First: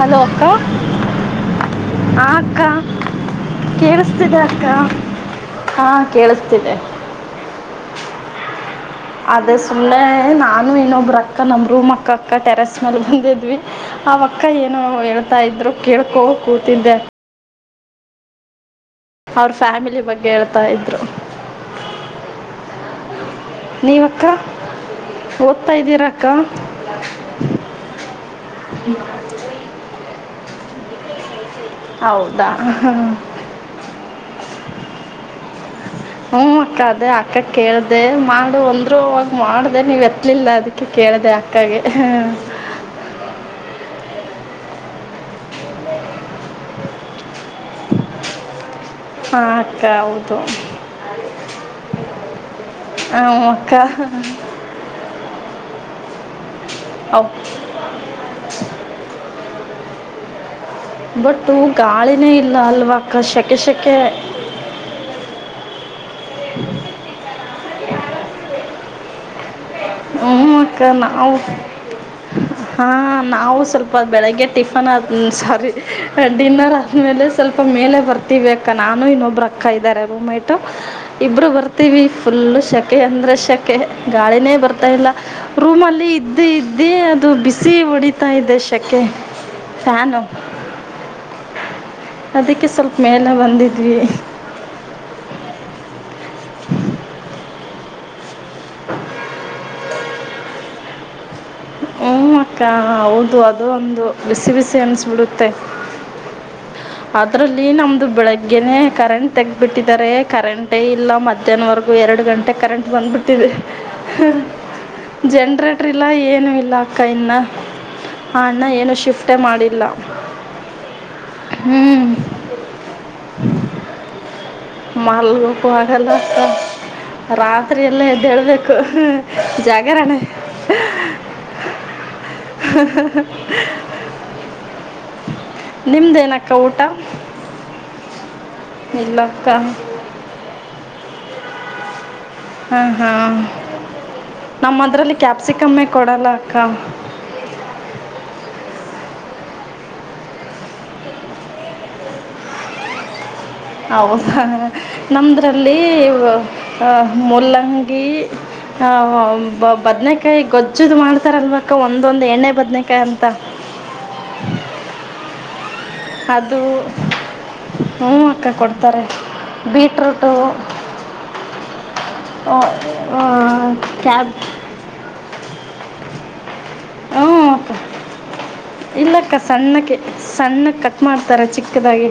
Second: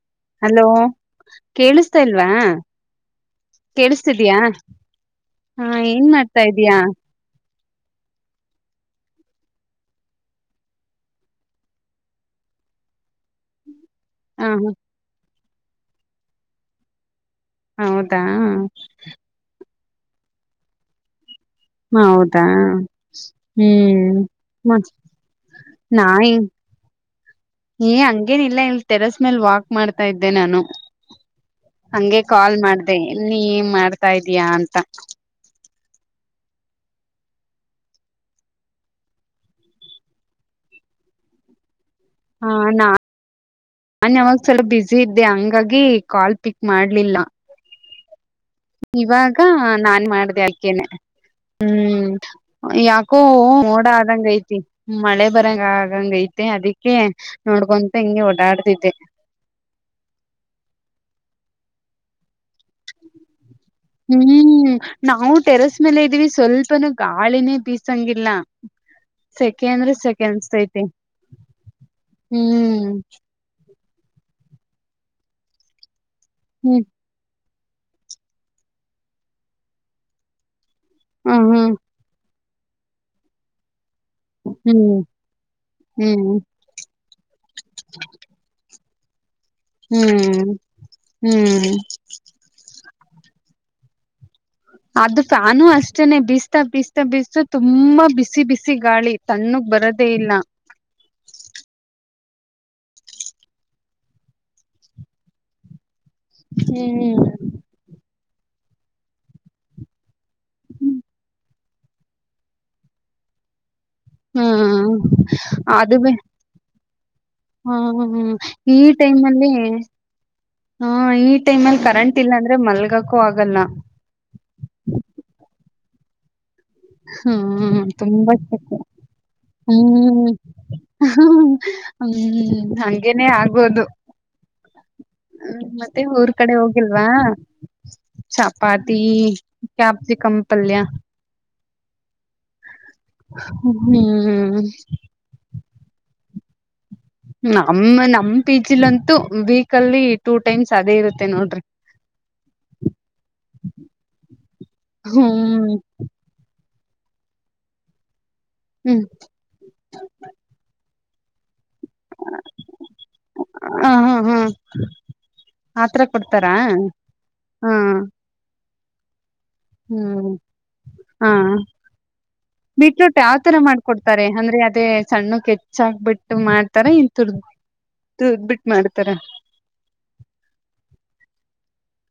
Hello ಅಕ್ಕಾ ಕೇಳಿಸ್ತಾ ಇಲ್ವಾ ಹಾಂ ಅಕ್ಕಾ. ಕೇಳಿಸ್ತಿದೆ ಕೇಳಿಸ್ತಿದಯಾ ಅಕ್ಕ ಹ ಹಾ ಏನ್ ಮಾಡ್ತಾ ಕೇಳಿಸ್ತಿದೆ. ಇದೀಯಾ ಅದೇ ಸುಮ್ನೆ ನಾನು ಇನ್ನೊಬ್ಬ್ರ ಅಕ್ಕ ನಮ್ ರೂಮ್ ಅಕ್ಕ ಟೆರೆಸ್ ಮೇಲೆ ಬಂದಿದ್ವಿ. ಆವಕ್ಕ ಹ ಹ ಏನು ಹೇಳ್ತಾ ಇದ್ರು ಕೇಳ್ಕೋ ಕೂತಿದ್ದೆ. ಹೌದಾ. ಅವ್ರ್ ಫ್ಯಾಮಿಲಿ ಬಗ್ಗೆ ಹೇಳ್ತಾ ಇದ್ರು. ಹೌದಾ ಹ್ಮ್ ನೀವಕ್ಕ ಮತ್ತ. ಓದ್ತಾ ಇದ್ದೀರಾಕ್ಕ. ಏ ಹಂಗೇನಿಲ್ಲ ಇಲ್ ಟೆರೇಸ್ ಮೇಲ್ ವಾಕ್ ಮಾಡ್ತಾ ಇದ್ದೆ ನಾನು. ಹಂಗೆ ಹೌದಾ ಕಾಲ್ ಮಾಡ್ದೆ ನೀ ಏನ್ ಮಾಡ್ತಾ ಇದಿಯಾ ಅಂತ. ಹ್ಮ ಅಕ್ಕ ಅದೇ ಅಕ್ಕ ಕೇಳ್ದೆ ಮಾಡು ಅಂದ್ರು ಅವಾಗ್ ಮಾಡ್ದೆ ನೀವ್ ಎತ್ಲಿಲ್ಲ ಅದಕ್ಕೆ ಕೇಳ್ದೆ. ದ ಆಕ್ಕಾಗ. ನನ್ ಯಾವಾಗ ಸ್ವಲ ಬಸಿ ಇದ್ದೆ ಹಂಗಾಗಿ ಕಾಲ್ ಪಿಕ್ ಮಾಡ್ಲಿಲ್ಲ. ಇವಾಗ ಹಾಂ ಅಕ್ಕ ನಾನ್ ಹೌದು ಮಾಡ್ದೆ ಅದ್ಕೇನೆ. ಹ್ಮ್ ಯಾಕೋ ಹ್ಞೂ ಅಕ್ಕ ಮೋಡ ಆದಂಗ ಐತಿ ಮಳೆ ಬರಂಗ ಐತೆ ಅದಿಕ್ಕೆ ಅವ್ ನೋಡ್ಕೊಂತ ಹಿಂಗೆ ಓಡಾಡ್ತಿದ್ದೆ. ಬಟ್ಟು ಗಾಳಿನೇ ಇ ಹ್ಮ್ ನಾವೂ ಟೆರೇಸ್ ಮೇಲೇ ಇದೀವಿ ಸ್ವಲ್ಪನೂ ಗಾಳಿನೇ ಬೀಸಂಗಿಲ್ಲ ಸ ಸಖೆ ಅಂದ್ರೆ ಸೆಖೆ ಹ್ಞೂ ಅಕ್ಕ ಅನ್ಸತೈತಿ ನಾವು ಹ್ಮ್. ಹಾಂ ನಾವು ಸ್ವಲ್ಪ ಬೆಳಗ್ಗೆ ಟಿಫನ್ ಆದ್ ಸಾರಿ ಡಿನ್ನರ್ ಹ್ಮ್ ಆದ್ಮೇಲೆ ಸ್ವಲ್ಪ ಮೇಲೆ ಬರ್ತೀವಿ ಅಕ್ಕ ನಾನು ಇನ್ನೊಬ್ರು ಅಕ್ಕ ಇದ್ದಾರೆ ರೂಮೇಟ್ ಇಬ್ರು ಹ್ಮ್ ಬರ್ತೀವಿ. ಫುಲ್ಲು ಸೆಖೆ ಅಂದ್ರೆ ಸೆಖೆ ಗಾಳಿನೇ ಬರ್ತ ಹ್ಮ್ ಇಲ್ಲ ರೂಮಲ್ಲಿ ಹ್ಮ್ ಇದ್ದಿ ಇದ್ದೀ ಅದು ಬಿಸಿ ಹೊಡಿತಾ ಇದೆ ಶೆಖೆ. ಹ್ಮ್ ಹ್ಮ್ ಅದಕ್ಕೆ ಸ್ವಲ್ಪ ಮೇಲೆ ಬಂದಿದ್ವಿ. ಅದು ಫ್ಯಾನು ಅಷ್ಟೇನೆ ಬಿಸ್ತಾ ಬೀಸ್ತಾ ಬೀಸ್ತಾ ತುಂಬಾ ಬಿಸಿ ಬಿಸಿ ಗಾಳಿ ತಣ್ಣಗ್ ಬರದೇ ಇಲ್ಲ. ಹ್ಮೂ ಅಕ್ಕ ಹೌದು ಅದೂಂದು ಬಿಸಿ ಬಿಸಿ ಅನ್ಸ್ಬಿಡುತ್ತೆ. ಹ್ಮ್ ಅದ್ರಲ್ಲಿ ನಮ್ದು ಬೆಳಗ್ಗೆ ಗೆೇನೇ ಕರೆಂಟ್ ತೆಗ್ಬಿಟ್ಟಿದ್ದಾರೆ ಕರೆಂಟೇ ಇಲ್ಲ ಮಧ್ಯಾಹ್ನವರೆಗೂ ಎರಡು ಗಂಟೆ ಕರೆಂಟ್ ಬಂದ್ಬಿಟ್ಟಿದೆ. ಹ್ಮ್ ಜನ್ರೇಟರ್ ಅದು ಇಲ್ಲ ಬೆ ಏ ಏನು ಇಲ್ಲ ಅಕ್ಕ ಇನ್ನ ಹ್ಮ ಹ್ಮ್ ಆ ಅಣ್ಣ ಈ ಏನು ಟೈಮ್ ಶಿಫ್ಟೇ ಅಲ್ಲಿ ಮಾಡಿಲ್ಲ. ಹಾ ಈ ಟೈಮ್ ಅಲ್ಲಿ ಹ್ಞೂ ಕರೆಂಟ್ ಇಲ್ಲ ಅಂದ್ರೆ ಮಲ್ಗಕೂ ಆಗಲ್ಲ. ಮಲ್ಗು ಆಗಲ್ಲಾ ಅಕ್ಕಾ. ರಾತ್ರಿ ಹ್ಮ್ ಎಲ್ಲ ತುಂಬಾ ಎದ್ದಳ್ಬೇಕು ಜಾಗರಣೆ. ಹ ಹ್ಮ್ ಹಂಗೇನೇ ಆಗೋದು. ಮತ್ತೆ ಊರ್ ನಿಮ್ದೇನಕ್ಕ ಕಡೆ ಊಟ ಹೋಗಿಲ್ವಾ ಚಪಾತಿ. ಇಲ್ಲ ಅಕ್ಕ ಕ್ಯಾಪ್ಸಿ ಕಮ್ಮ ಪಲ್ಯ. ಹಾ ಹಾ ಹ್ಮ್ ನಮ್ಮ ಅದರಲ್ಲಿ ಕ್ಯಾಪ್ಸಿಕಮ್ಮೇ ಕೊಡಲ್ಲ ಅಕ್ಕ. ನಮ್ಮ ನಮ್ ಪಿ ಜಿಲಂತೂ ವೀಕ್ಲ್ಲಿ ಟೂ ಟೈಮ್ಸ್ ಅದೇ ಇರುತ್ತೆ ನೋಡ್ರಿ. [inaudible] ಹೌದಾ ಹ್ಮ್ ನಮ್ದ್ರಲ್ಲಿ ಮುಲ್ಲಂಗಿ. ಹ ಹ್ಮ್ ಬದ್ನಕಾಯಿ ಗೊಜ್ಜದು ಮಾಡ್ತಾರಲ್ವ. ಅಕ್ಕ ಒಂದೊಂದ್ ಎಣ್ಣೆ ಬದ್ಬೇಕಾಯ ಅಂತ. ಹ ಹಾ ಹಾ ಆತರ ಕೊಡ್ತಾರಾ ಅದು ಹಾ ಹೂ ಅಕ್ಕ ಕೊಡ್ತಾರೆ. ಬೀಟ್ರೂಟು ಹ್ಮ್ ಹಾ. ಬಿಟ್ರೂಟ ಯಾವ ತರ ಮಾಡ್ಕೊಡ್ತಾರೆ ಕ್ಯಾಬ್ ಅಂದ್ರೆ ಅದೇ ಸನ್ ಸಣ್ಣಗ ಕೆಚ್ಚಾಕ್ ಬಿಟ್ಟು ಮಾಡ್ತಾರ ಇನ್ ಹ್ಞೂ ತುರ್ ಅಕ್ಕ ತರ್ಬಟ್ಟ. ಇಲ್ಲಕ್ಕ ಸಣ್ಣಕ್ಕೆ ಸಣ್ಣ ಕಟ್ ಮಾಡ್ತಾರ ಚಿಕ್ಕದಾಗಿ.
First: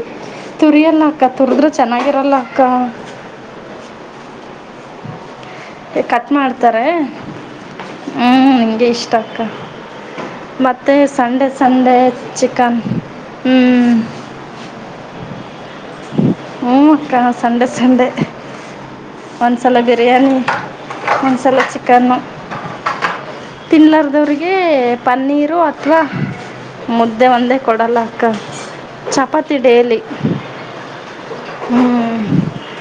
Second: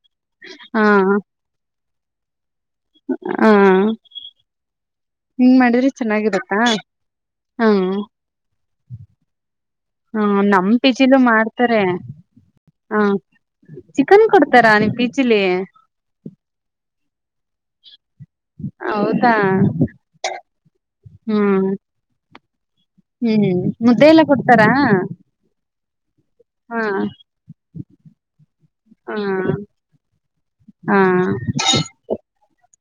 ಹಾ ತುರಿಯಲ್ಲ ಅಕ್ಕ ತುರ್ದ್ರೆ ಚೆನ್ನಾಗಿರಲ್ಲ ಅಕ್ಕ. ಹಂಗ ಮಾಡಿದ್ರಿ ಕಟ್ ಚೆನ್ನಾಗಿರತ್ತಾ ಮಾಡ್ತಾರೆ ಹ್ಮ. ಹ್ಞೂ ನನಗೆ ಇಷ್ಟ ಅಕ್ಕ ಹಾ ನಮ ಮತ್ತು ಪಿಜಿಲು ಸಂಡೆ ಮಾಡ್ತಾರೆ ಸಂಡೇ ಚಿಕನ್ ಹಾ. ಹ್ಞೂ ಚಿಕನ್ ಕೊಡ್ತಾರ ನೀವು ಪಿಚ್ಲಿ. ಹ್ಮ ಅಕ್ಕ ಸಂಡೆ ಸಂಡೆ. ಹೌದಾ ಒಂದ್ಸಲ ಬಿರಿಯಾನಿ ಒಂದ್ಸಲ ಹ್ಮ್ ಚಿಕನ್. ಹ್ಮ್ ಮುದ್ದೆ ಎಲ್ಲ ತಿನ್ಲಾರದವ್ರಿಗೆ ಕೊಡ್ತಾರಾ ಪನ್ನೀರು. ಅಥವಾ ಹಾ ಮುದ್ದೆ ಒಂದೇ ಕೊಡಲಕ್ಕ ಹಾ ಚಪಾತಿ ಡೇಲಿ. ಹಾ ಹ್ಮ್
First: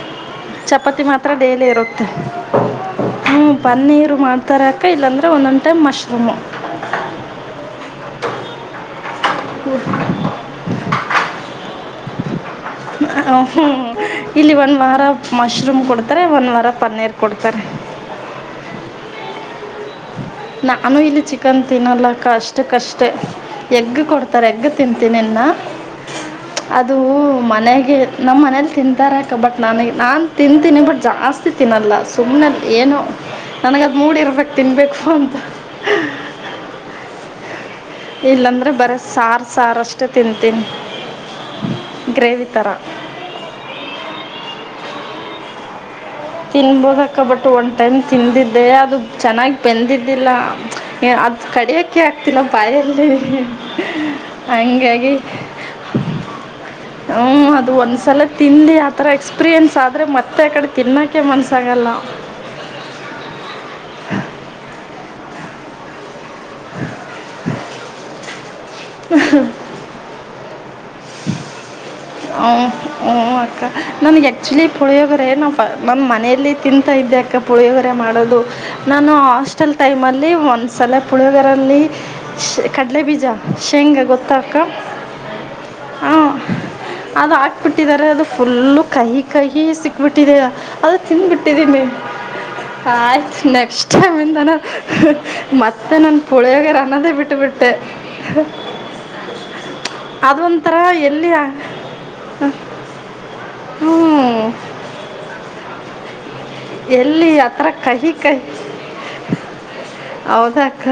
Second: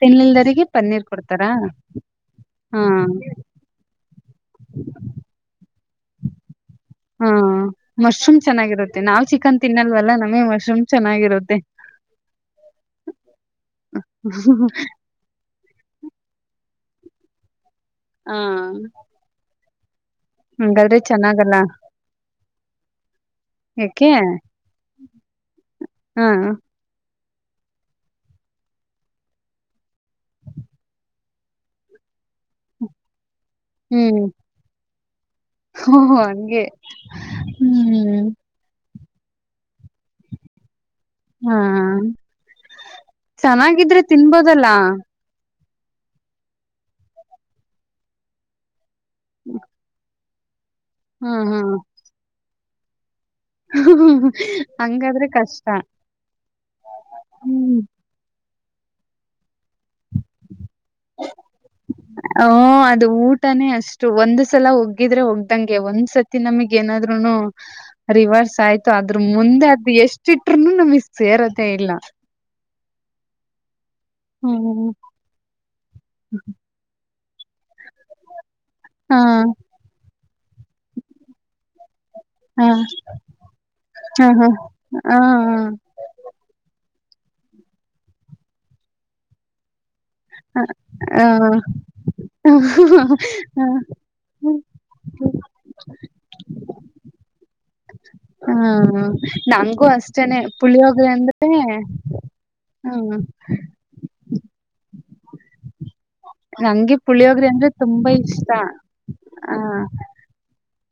ತಿನ್ಲಿಲ್ದರಿಗೆ ಚಪಾತಿ ಪನ್ನೀರ್ ಮಾತ್ರ ಕೊಡ್ತಾರಾ ಡೈಲಿ ಇರುತ್ತೆ. ಹಾ ಹ್ಞೂ ಪನ್ನೀರು ಮಾಡ್ತಾರಕ್ಕ ಇಲ್ಲಾಂದ್ರೆ ಒಂದೊಂದು ಟೈಮ್ ಮಶ್ರೂಮು. ಹ್ಮ್. ಹ ಮಶ್ರೂಮ್ ಚೆನ್ನಾಗಿರುತ್ತೆ ನಾವ್ ಚಿಕನ್ ತಿನ್ನಲ್ವಲ್ಲ ನಮಗೆ ಮಶ್ರೂಮ್ ಚೆನ್ನಾಗಿರುತ್ತೆ. ಇಲ್ಲಿ ಒಂದು ವಾರ ಮಶ್ರೂಮ್ ಕೊಡ್ತಾರೆ ಒಂದ ವಾರ ಪ ಪನ್ನೀರ್ ಕೊಡ್ತಾರೆ. ಹಾ. [inaudible] ನಾನು ಇಲ್ಲಿ ಚಿಕನ್ ತಿನ್ನಲ್ಲಕ್ಕ ಅಷ್ಟಕ್ಕಷ್ಟೇ ಎಗ್ ಯಾಕೆ ಕೊಡ್ತಾರೆ ಎಗ್ಗ ತಿಂತೀನಿ. ಹ ಅದು. ಮನೆಗೆ ನಮ್ಮ ಮನೇಲಿ ತಿಂತಾರೆ ಬಟ್ ನ ನಾನನ್ ತಿಂತೀನಿ ಬಟ್ ಜಾಸ್ ತಿನ್ನಲ್ಲ ಸುಮ್ನೆಲ್ಲಿ ಏನು ನನಗ ಅಲ್ಲಿ ಮೂಡಿ ಇರ್ಬೇಕು ತಿನ್ಬೇಕು ಅಂತ. ಹ ಹಂಗೆ ಹ್ಮ್. ಬರೆ ಸಾರು ಸಾರು ಅಷ್ಟೇ ತಿಂತೀನಿ. ಹಾ ಗ್ರೇವಿ ಥರ ಚೆನ್ನಾಗಿದ್ರೆ ತಿನ್ಬೋದಲ್ಲ. ತಿನ್ಬೋದಕ್ಕ ಬಟ್ ಒನ್ ಟೈಮ್ ತಿಂದಿದ್ದೆ ಅದು ಚೆನ್ನಾಗಿ ಬೆಂದಿದ್ದಿಲ್ಲ. ಅದ ಹ್ಮ್ ಹ್ಮ್ ಕಡಿಯಕೆ ಆಗ್ತಿಲ್ಲ ಬಾಯಲ್ಲಿ. ಹಂಗಾಗಿ. ಹಂಗಾದ್ರೆ ಕಷ್ಟ ಹ್ಮ್ ಅದು ಒಂದ್ಸಲ ತಿಂದ್ರೆ ಆತರ ಎಕ್ಸ್ಪೀರಿಯೆನ್ಸ್ ಆದ್ರೆ ಮತ್ತೆ ಆ ಕಡೆ ತಿನ್ ಹ ಅದು ಊಟನೇ ಅಷ್ಟು ಒಂದು ಸಲ ಒಗ್ಗಿದ್ರೆ ಒಗ್ ಂಗೆ ಒಂದ್ಸತಿ ನಮಗ್ ಏನಾದ್ರುನು ರಿವರ್ಸ್ ಆಯ್ತು ಅದ್ರ ಮುಂದೆ ಅದು ಎಷ್ಟು. ಇಟ್ಟ್ರುನು ನಮಗ್ ಸೇರೋದೇ ಇಲ್ಲ. ಹ್ ಹಓ ಅಕ್ಕ ನನ್ಗೆ ಆಕ್ಚುಲಿ ಹ್ಮ್ ಪುಳಿಯೋಗ್ರೆ ನಾ ನಮ್ಮ ಮನೆಯಲ್ಲಿ ತಿಂತಾ ಇದ್ದ್ಯಾಕ್ಕ ಪುಳಿಯಗೊರೆ ಮಾಡೋದು ನಾನು ಹಾ ಹಾಸ್ಟೆಲ್ ಟೈಮಲ್ ಒಂದ್ ಸತೋ ಪುಳಿಯೋಗರೆಲಿ ಹಾ ಕಡಲೆ ಬೀಜ ಶೇಂಗ ಹಾ ಗೊತ್ತಾಕ್ಕ ಹಾ ಹ ಅದು ಹಾಕ್ಬಿಟ್ಟಿದ್ದಾರೆ ಅದು ಫುಲ್ಲು ಕಹಿ ಕಹಿ ಸಿಕ್ ಬಿಟ್ಟಿದ್ದೇ ಹಾ ಅದು ತಿದ ಹಾ ಬಿಟ್ಟಿದೀನಿ ಆಯ್ತ್ ನೆಕ್ಸ್ಟ್ ಟೈಮ್ ಇಂದಾನ ಮತ್ತೆ ನನ್ ಪುಳಿಯೋಗ ಹನ್ನದ ಬಿಟ್ಟ ಬಿಟ್ಟ ಹಾ ನಂಗಗೂ ಅಷ್ಟೇನೆ ಅದೊಂಥರ ಪುಳಿಯೋಗ್ರ ಎಲ್ಲಿ ಅಂದ್ರೆ ಹ್ಮ ಹ್ಮ್ ನಂಗೆ ಎಲ್ಲಿ ಪುಳಿಯೋಗ್ರೆ ಆತ್ರ ಅಂದ್ರೆ ತುಂಬಾ ಕಹಿ ಕೈ ಇಷ್ಟ ಆ ಹೌದ ಅಕ್ಕ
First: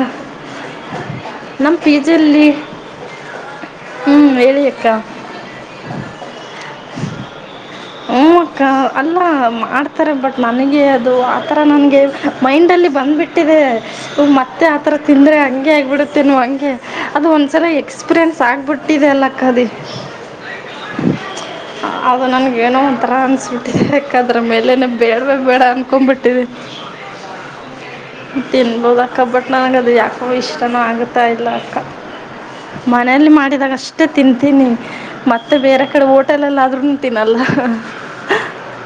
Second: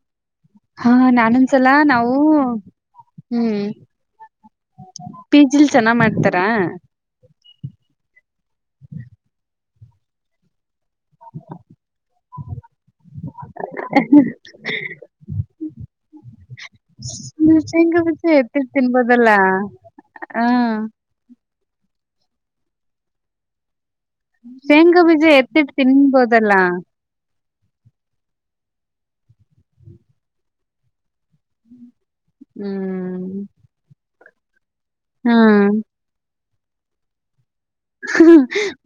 ಹಾ ನಾನಂದಸಲ ನಮ್ಮ ಪಿ ನಾವು ಜಿಯಲ್ಲಿ ಹ್ಮ್ ಹ್ಞೂ ಹೇಳಿ ಅಕ್ಕ ಪಿ ಜಿಲ್ ಚೆನ್ನ ಮಾಡ್ತಾರ ಹ್ಮ ಅಕ್ಕ ಅಲ್ಲ ಮಾಡ್ತಾರೆ ಬಟ್ ನನಗೆ ದು ಆತರ ನನ್ಗೆ ಮೈಂಡ್ ಅಲ್ಲಿ ಬಂದ್ಬಿಟ್ಟಿದೆ ಮತ್ತೆ ಆತರ ತಿಂದ್ರೆ ಹಂಗೆ ಆಗ್ಬ ಹಂಗೆ ಅದು ಒಂದ್ಸಲ ಶೇಂಗಾ ಬೀಜ ಎಕ್ಸ್ಪೀರಿಯನ್ಸ್ ಆಗ್ಬಿಟ್ಟಿದೆ ಅಲ್ಲ ಅಕ್ಕ ಕದಿ ಹಾ ಅದು ನನಗ ನೋ ಒಂಥರ ಅನಸ್ಬಿಟ್ಟಿದೆ ಯಾಕದ್ರ ಮೇಲೆನೆ ಶೇಂಗಾ ಬೇಡ ಬೀಜ ಬ ಬೇಡ ಎತ್ತಿಟ್ ಅನ್ಕೊಂಬಟ್ಟಿದೆ ತಿನ್ಬೋದಲ್ಲ ತಿನ್ಬೋದ ಅಕ್ಕಬಟ್ ನನಗ ಅದು ಯಾಕ ಇಷ್ಟನ ಆಗುತ್ತೆ ತ ಇಲ್ಲ ಅಕ್ಕ ಹ್ಮ್ ಮನಲಿ ಮಾಡಿದಾಗ ಅಷ್ಟೇ ತಿಂತೀನಿ ಮತ್ತೆ ಹ್ಮ್ ಬೇರೆ ಕಡೆ ಹೋಟೆಲ್ ಎಲ್ಲ ಆದರುನು ತಿನಲ್ಲ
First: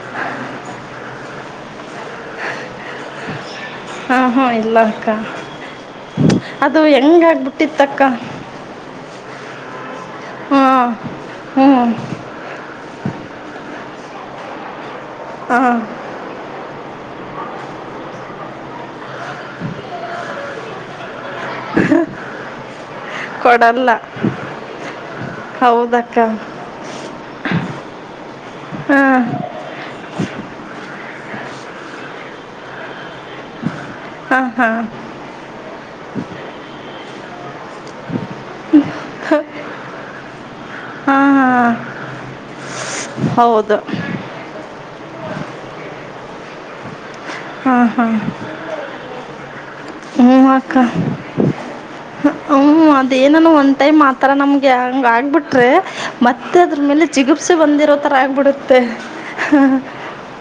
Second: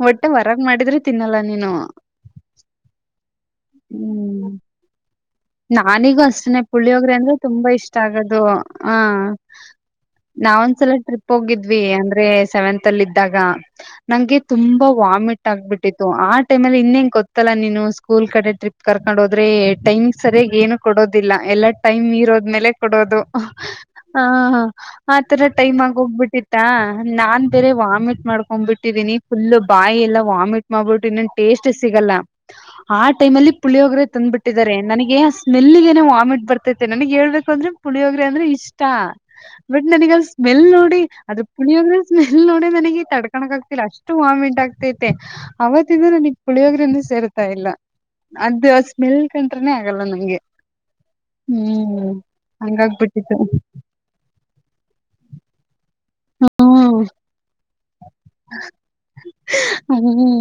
ಒಟ್ಟೆ ಹೊರಗ ಮಾಡಿದ್ರೆ ತಿನ್ನಲ್ಲ ನೀನು ಹಾ ಹಾ ಹ್ಮ್ ಇಲ್ಲಕ್ಕಾ ನಾನಿಗೂ ಅಷ್ಟನೆ ಪುಳ್ಳಿ ಹೋಗ್ರೆ ಅಂದ್ರೆ ತುಂಬಾ ಇಷ್ಟ ಆಗದು ಆ ನಾವ ಒಂದ್ಸಲ ಹಾಂ ಟ್ರಿಪ್ ಹ್ಞೂ ಹೋಗಿದ್ವಿ ಅಂದ್ರೆ ಸೆವೆಂತ್ ಅಲ್ಲಿ ಇದ್ದಾಗ ನಂಗೆ ತುಂಬಾ ವಾಮಿಟ್ ಹಾಂ ಆಗ್ಬಿಟ್ಟಿತ್ತು ಆ ಟೈಮಲ್ಲಿ ಇನ್ನ ಹೆಂಗ ಗೊತ್ತಲ್ಲ ನೀನು ಸ್ಕೂಲ್ ಕಡೆ ಟ್ರಿಪ್ ಕರ್ ನಡೋದ್ರೆ ಟೈಮಿಂಗ್ ಸರಿಯಾಗಿ ಏನು ಕೊಡೋದಿಲ್ಲ ಎಲ್ಲಾ ಟೈಮ್ ಇರೋದ್ಮೇಲೆ ಕೊಡೋದು ಕೊಡಲ್ಲ ಹ ಆತರ ಟೈಮ್ ಆಗಿ ಹೌದಕ್ಕ ಹೋಗ್ಬಿಟ್ಟಿತ್ತ ನಾನ್ ಬೇರೆ ವಾಮಿಟ್ ಮಾಡ್ಕೊಂಡ್ಬಿಟ್ಟಿದೀನಿ ನೀನ್ ಹಾಂ ಫುಲ್ಲು ಬಾಯಲ್ಲ ಆಮೇಲ್ ಮಾಡ್ ಬಿಟ್ಟು ಮಾಡಬಿ ಇನ್ನೊ ಸಿಗಲ್ಲ ಆಲ್ಲಿ ಪುಳಿಯ ಹೋಗ್ರೆ ತಂದ್ಬ ಹಾಂ ಬಿಟ್ಟಿದಿದ್ದಾರೆ ಹಾಂ ನನಗೆ ಸ್ಮೆಲ್ಗ ಏನ ವಾಮಿಟ್ ಬರ್ತೈತೆ ನನಗ್ ಹೇಳ್ಬೇಕು ಅಂದ್ರೆ ಪುಳಿಯೋಗ್ರೆ ಅಂದ್ರೆ ಇಷ್ಟ ಬಟ್ ನನಗ ಸ್ಮೆಲ್ ನೋಡಿ ಹಾಂ ಅದ್ರ ಹಾಂ ಪುಳಿಯೋಗ್ರೆ ಸ್ಮೆಲ್ ನೋಡ ನನಗೆ ತಡ್ಕಣಕ್ ಹೌದು ಆಗ್ತಿಲ್ಲ ಅಷ್ಟು ವಾಮಿಟ್ ಆಗ್ತೈತೆ ಅವತ್ತಿಂದ ನಾನಗ್ ಪುಳಿಯೋಗ್ರಿಂದ ಸೇರ್ ಹ್ಮ ಹಾ ಅದು ಸ್ಮೆಲ್ ಕಂತ ಹ್ಮ ಅಕ್ಕ ಹ್ಮ್ ಹ್ಮ ಹಂಗಾಗ್ಬಿಟ್ಟಿತ್ತು ಅದೇನಾನ ಒಂದ್ ಟೈಮ್ ಆತರ ನಮ್ಗೆ ಹಂಗ ಆಗ್ಬಿಟ್ರಿ ಮತ್ತೆ ಅದ್ರ ಹ್ಮ್ ಮೇಲೆ ಚಿಗುಪ್ಸೆ ಬಂದಿರೋ ತರ ಆಗ್ಬಿಡುತ್ತೆ ಹ್ಮ್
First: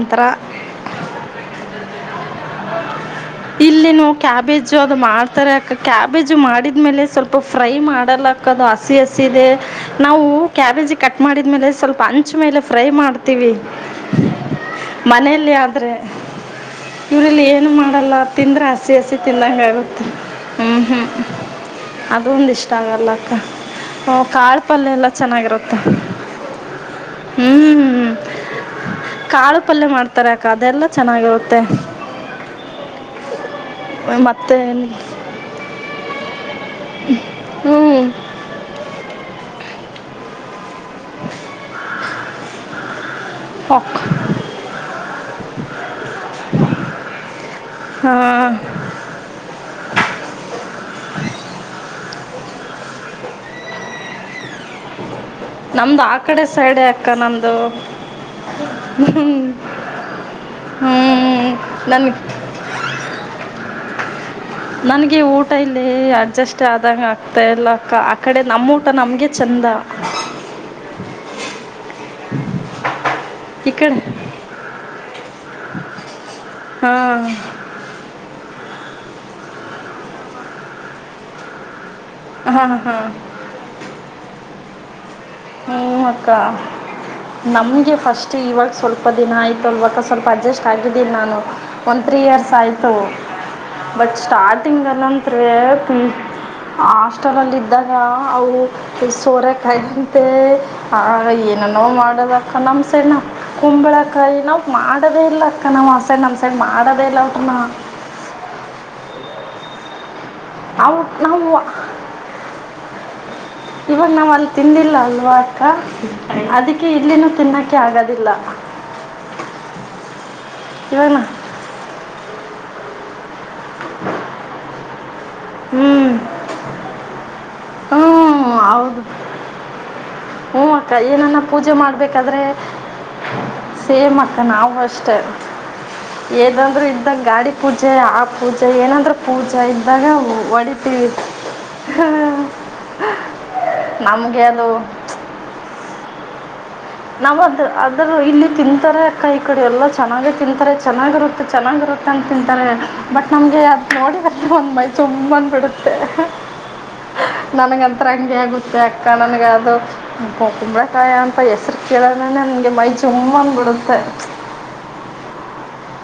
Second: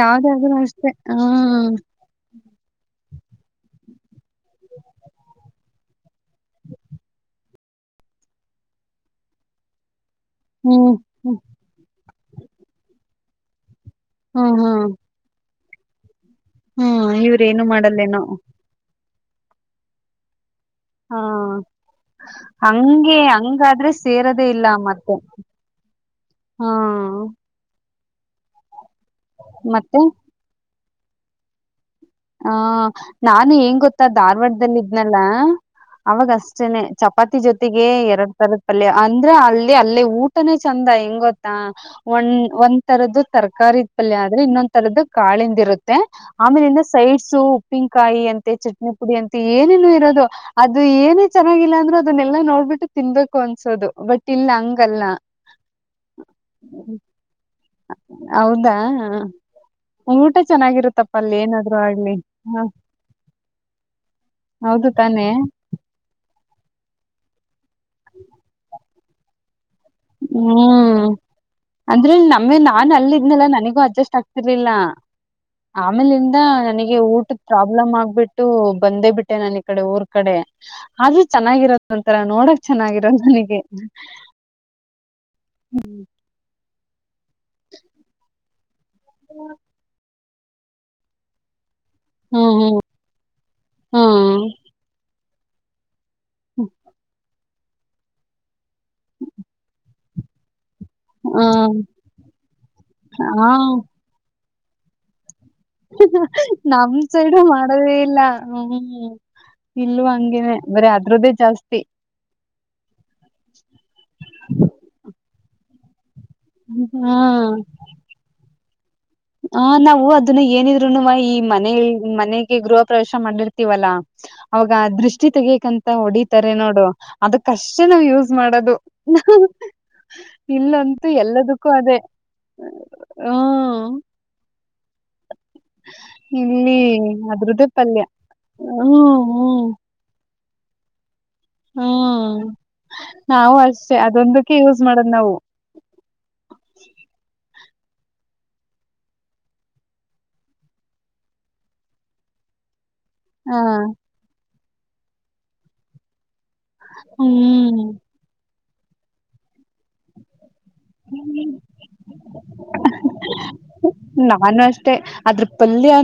ಯಾವ್ದಾದ್ರೂ ಅಷ್ಟೆ ಹ್ಮ ಇಲ್ಲಿನು ಕ್ಯಾಬೇಜ್ ಅದು ಮಾಡ್ತಾರೆ ಯಾಕ ಕ್ಯಾಬೇಜು ಮಾಡಿದ ಮೇಲೆ ಸ್ವಲ್ಪ ಫ್ರೈ ಮಾಡಲಾಕದು ಹಸಿ ಹಸ ಇಿದೆ ನಾವು ಹ್ಮ್ ಕ್ಯಾಬೇಜಿಗೆ ಕಟ್ ಹ್ಮ್ ಮಾಡಿದ ಮೇಲೆ ಸ್ವಲ್ಪ ಅಂಚು ಮೇಲೆ ಫ್ರೈ ಮಾಡ್ತೀವಿ ಹ್ಮ್ ಹ್ಮ್ ಮನೆಯಲ್ಲಿ ಆದ್ರೆ ಹ್ಮ್ ಇವ್ರಲ್ಲಿ ಇವ್ರೇನು ಏನು ಮಾಡಲ್ಲ ಮಾಡಲ್ಲೇನೋ ತಿಂದರೆ ಹಸಿ ಹಸಿ ತಿನ್ನಂಗ ಆಗುತ್ತೆ ಹ್ಮ್ ಹ್ಮ್ ಹಾ ಅದು ಒಂದ ಇಷ್ಟ ಹಂಗೆ ಆಗಲ್ಲಕ್ಕ ಹಂಗಾದ್ರೆ ಸೇರದೇ ಕಾಳ ಇಲ್ಲ ಪಲ್ಯ ಎಲ್ಲ ಮತ್ತೆ ಚೆನ್ನಾಗಿರತ್ತ ಹಾ ಹ್ಮ್ ಹ್ಮ್ ಕಾಳು ಪಲ್ಯ ಮತ್ತೆ ಮಾಡ್ತಾರಾರೆ ಅಕ್ಕ ಅದೆಲ್ಲ ಚೆನ್ನಾಗಿರುತ್ತೆ ಹ ನಾನು ಹೆಂಗ ಗೊತ್ತ ಮತ್ತು ಧಾರವಾಡ್ದಲ್ಲ ಇದ್ನೆಲ್ಲ ಅವಾಗಷ್ಟ ಅನೆ ಚಪಾತಿ ಹ್ಞೂ ಜೊತೆಗೆ ಎರಡ್ ತರದ ಪಲ್ಯ ಅಂದ್ರೆ ಅಲ್ಲಿ ಅಲ್ಲೇ ಊಟನೇ ಚಂದ ಹೆಂಗ ಗೊತ್ತಾ ಒ ಒಂದ್ ತರದ್ದು ತರ್ಕಾರಿ ಓಕ್ ಪಲ್ಯ ಆದ್ರೆ ಇನ್ನೊಂತರದ್ದು ಕಾಳಿಂದ್ ಇರುತ್ತೆ ಆಮೇಲಿಂದ. ಸು ಉಪ್ಪಿನಕಾಯಿ ಅಂತೆ ಹಾಂ ಚಟ್ನಿ ಪುಡಿ ಅಂತೆ ಏನೇನು ಇರೋದು ಅದು ಏನೇ ಚೆನ್ನಾಗಿಲ್ಲ ಅಂದ್ರರು. ದನ್ನೆಲ್ಲಾ ನೋಡ್ಬಿಟ್ಟು ತಿನ್ಬೇಕು ಅನ್ಸೋದು ಬಟ್ ಇಲ್ಲಿಂಗ. ನಮ್ದು ಆ ಕಡೆ ಸೈಡೆ ಅಕ್ಕ ನಮ್ದು. ಹೌದಾ ಹ ಹ್ಮ ಊಟ ಚೆನ್ನಾಗಿರುತ್ತಪ್ಪ ಅಲ್ಲಿ ಏನಾದ್ರು ನನಗೆ ಆಗ್ಲಿ. ಹೌದು ನನ್ಗೆ ತಾನೆ ಊಟ ಇಲ್ಲಿ ಅಡ್ಜಸ್ಟ್ ಆದಂಗ ಆಗ್ತಾ ಇಲ್ಲಕ್ಕ ಆ ಕಡೆ ನಮ್ಮ ಊಟ. ನಮ್ಗೆ ಚಂದ. ಹ್ಮ್ ಅಂದ್ರೆ ನಮ್ಮ ನಾನ ಅಲ್ಲಿದ್ದ ಇನ್ನಲ್ಲ ಈ ನನಗೂ ಕಡೆ ಅಡ್ಜಸ್ಟ್ ಆಗ್ತಿರ್ಲಿಲ್ಲ ಆಮೇಲ್ ನನಗೆ ಹಾಂ ಊಟದ ಪ್ರಾಬ್ಲಮ್ ಆಗ್ಬಿಟ್ಟು ಬಂದೇ ಬಿಟ್ಟೆ ನನ್ ಈ ಕಡೆ ಊರ್ ಕಡೆ ಆದ್ರೂ ಚೆನ್ನಾಗಿರ ಒಂಥರ ನೋಡಕ್ ಹಾಂ ಹಾಂ ಚೆನ್ನಾಗಿರೋದು ನನಗೆ. ಹ್ಮ ಅಕ್ಕಾ. ನಮ್ಗೆ ಫಸ್ಟ್ ಇವಾಗ ಸ್ವಲ್ಪ ದಿನ ಆಯ್ತು ಅಲ್ವಾಗ ಸ್ವಲ್ಪ ಅಡ್ಜಸ್ಟ್ ಆಗಿದ್ದೀನಿ ನಾನು. ಒಂದು ತ್ರೀ ಇಯರ್ಸ್ ಹ್ಮ್ ಹ್ಮ್ ಆಯಿತು ಬಟ್ ಹ್ಮ್ ಸ್ಟಾರ್ಟಿಂಗಲ್ಲಂದರೆ. ಆಸ್ಟೆಲ್ ಅಲ್ಲಿ ಇದ್ದಾನ ಅವು ಸೋರೆಕಾಯಂತೆ. ಆಗ ಹ್ಮ್ ಏನನೋ ಮಾಡೋದಕ ನಮ್ಮ ಸೈಡ್ ಹಾ ಕುಂಬಳಕಾಯಿ ನಾವು ಮಾಡೋದೇ ಇಲ್ಲ. ನಾವು ಆ ಸೈಡ್ ನಮ್ಮ ಸೈಡ್ ನಮ್ ಮಾಡೋದೇ ಇಲ್ಲ ಸೈಡು ಅವನ್ನ ಮಾಡದೇ ಇಲ್ಲ. ಇಲ್ಲು ಹಂಗೇನೆ ಬರೀ ಅವು ಅದ್ರ್ದೇ ನಾವು ಜಾಸ್ತಿ. ಇವಾಗ ನಾವ್ ಅಲ್ಲಿ ತಿಂದಿಲ್ಲ ಅಲ್ವಾಕ್ಕ. ಅದಕ್ಕೆ ಇಲ್ಲಿನೂ ತಿನ್ನೋಕ್ಕೆ ಆಗದಿಲ್ಲ. ಹ ನಾವು ಅದನ್ನ ಇವಾಗ ಏನಿದ್ರುನುವ ನಾ ಈ ಮನ ಮನೆ. ಗೃಹ ಪ್ರವೇಶ ಮಾಡಿರ್ತೀವಲ್ಲಾ ಅವಾಗ ದೃಷ್ಟಿ ತೆಗಕ್ಂತ ಹ್ಞೂ ಹೊಡಿತಾರೆ ನೋಡು ಅದಕ್ ಕಷ್ಟ ಹ್ಞೂ ನಾವವು ಯೂಸ್ ಮಾಡೋದು ಹೌದು ಹ್ಞೂ ಅಕ್ಕ ಇಲ್ಲಂತೂ ಏನನ್ನ ಎಲ್ಲದಕ್ಕೂ ಪೂಜೆ ಅದೇ. ಮಾಡಬೇಕಾದ್ರೆ ಹ್ಮ ನವು ಅಷ್ಟೇ. ಇಲ್ಲಿ ಏದಂದ್ರೂ ಇದ್ದಾಗ ಗಾಡಿ ಅದ್ರದ್ದೇ ಪೂಜೆ ಪಲ್ಯ ಆ ಪೂಜೆ ಏನಂದ್ರ ಹ್ಮ್ ಪೂಜೆ ಹ್ಮ್ ಇದ್ದಾಗ. ಒಡಿತಿವಿ. ಹ್ಮ್ ನಾವು ಅಷ್ಟೇ ನಮಗೆ ಅದೊಂದಕ್ಕೆ ಅದು ಯೂಸ್ ಮಾಡದ್ ನಾವು. ನಾವ್ದ ಅದ್ರ ಇಲ್ಲಿ ತಿಂತಾರೆ ಅಕ್ಕ ಈ ಕಡೆ ಎಲ್ಲ ಚೆನ್ನಾಗ ತಿಂತಾರೆ ಚೆನ್ನಾಗಿರುತ್ತೆ ಚೆನ್ನಾಗಿರುತ್ತೆ. ಅಂತ ತಿಂತಾರೆ ಬಟ್ ಹ ನಮ್ಗೆ ಅದ ನೋಡಿ ಬ ಒಂದ್ ಮೈ ತುಂಬಂದ ಬಿಡುತ್ತೆ. ಹ್ಮ್ ನನ್ಗಂತರ ಹಂಗೆ ಆಗುತ್ತೆ ಅಕ್ಕ ನನ್ಗ ಅದು. ಕುಂಬ್ಳಕಾಯಿ ಅಂತ ಹೆಸರು. ನನ್ಗೆ ಮೈ ಜುಮ್ಮ ಅನ್ಬಿಡುತ್ತೆ.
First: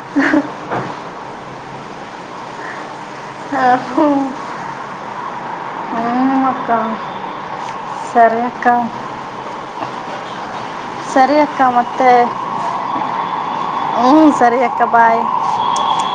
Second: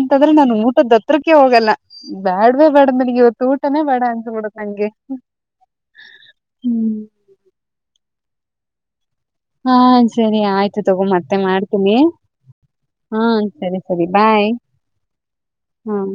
ಆದ್ರೆ ನಾನು ಊಟದ ದತ್ತಕ್ಕೆ ಹೋಗಲ್ಲ ಬ್ಯಾಡ್ವೇ ಬ್ಯಾಡ. ಇವತ್ತು ಊಟನೇ ಬೇಡ ಹ್ಞೂ ಅಂತಬಿಡುತ್ತ ನಂಗೆ ಹ್ಮ್. ಸರಿಕ್ಕಾ. ಹಾ ಸರಿ ಆಯ್ತು ತಗೊ ಮತ್ತೆ ಅಕ್ಕ ಮಾಡ್ತೀನಿ. ಮತ್ತೆ ಹಾ ಸರಿ ಸರಿ ಹ್ಞೂ ಬಾಯ್ ಸರಿ ಅಕ್ಕ ಬಾಯ್ ಹ್ಮ.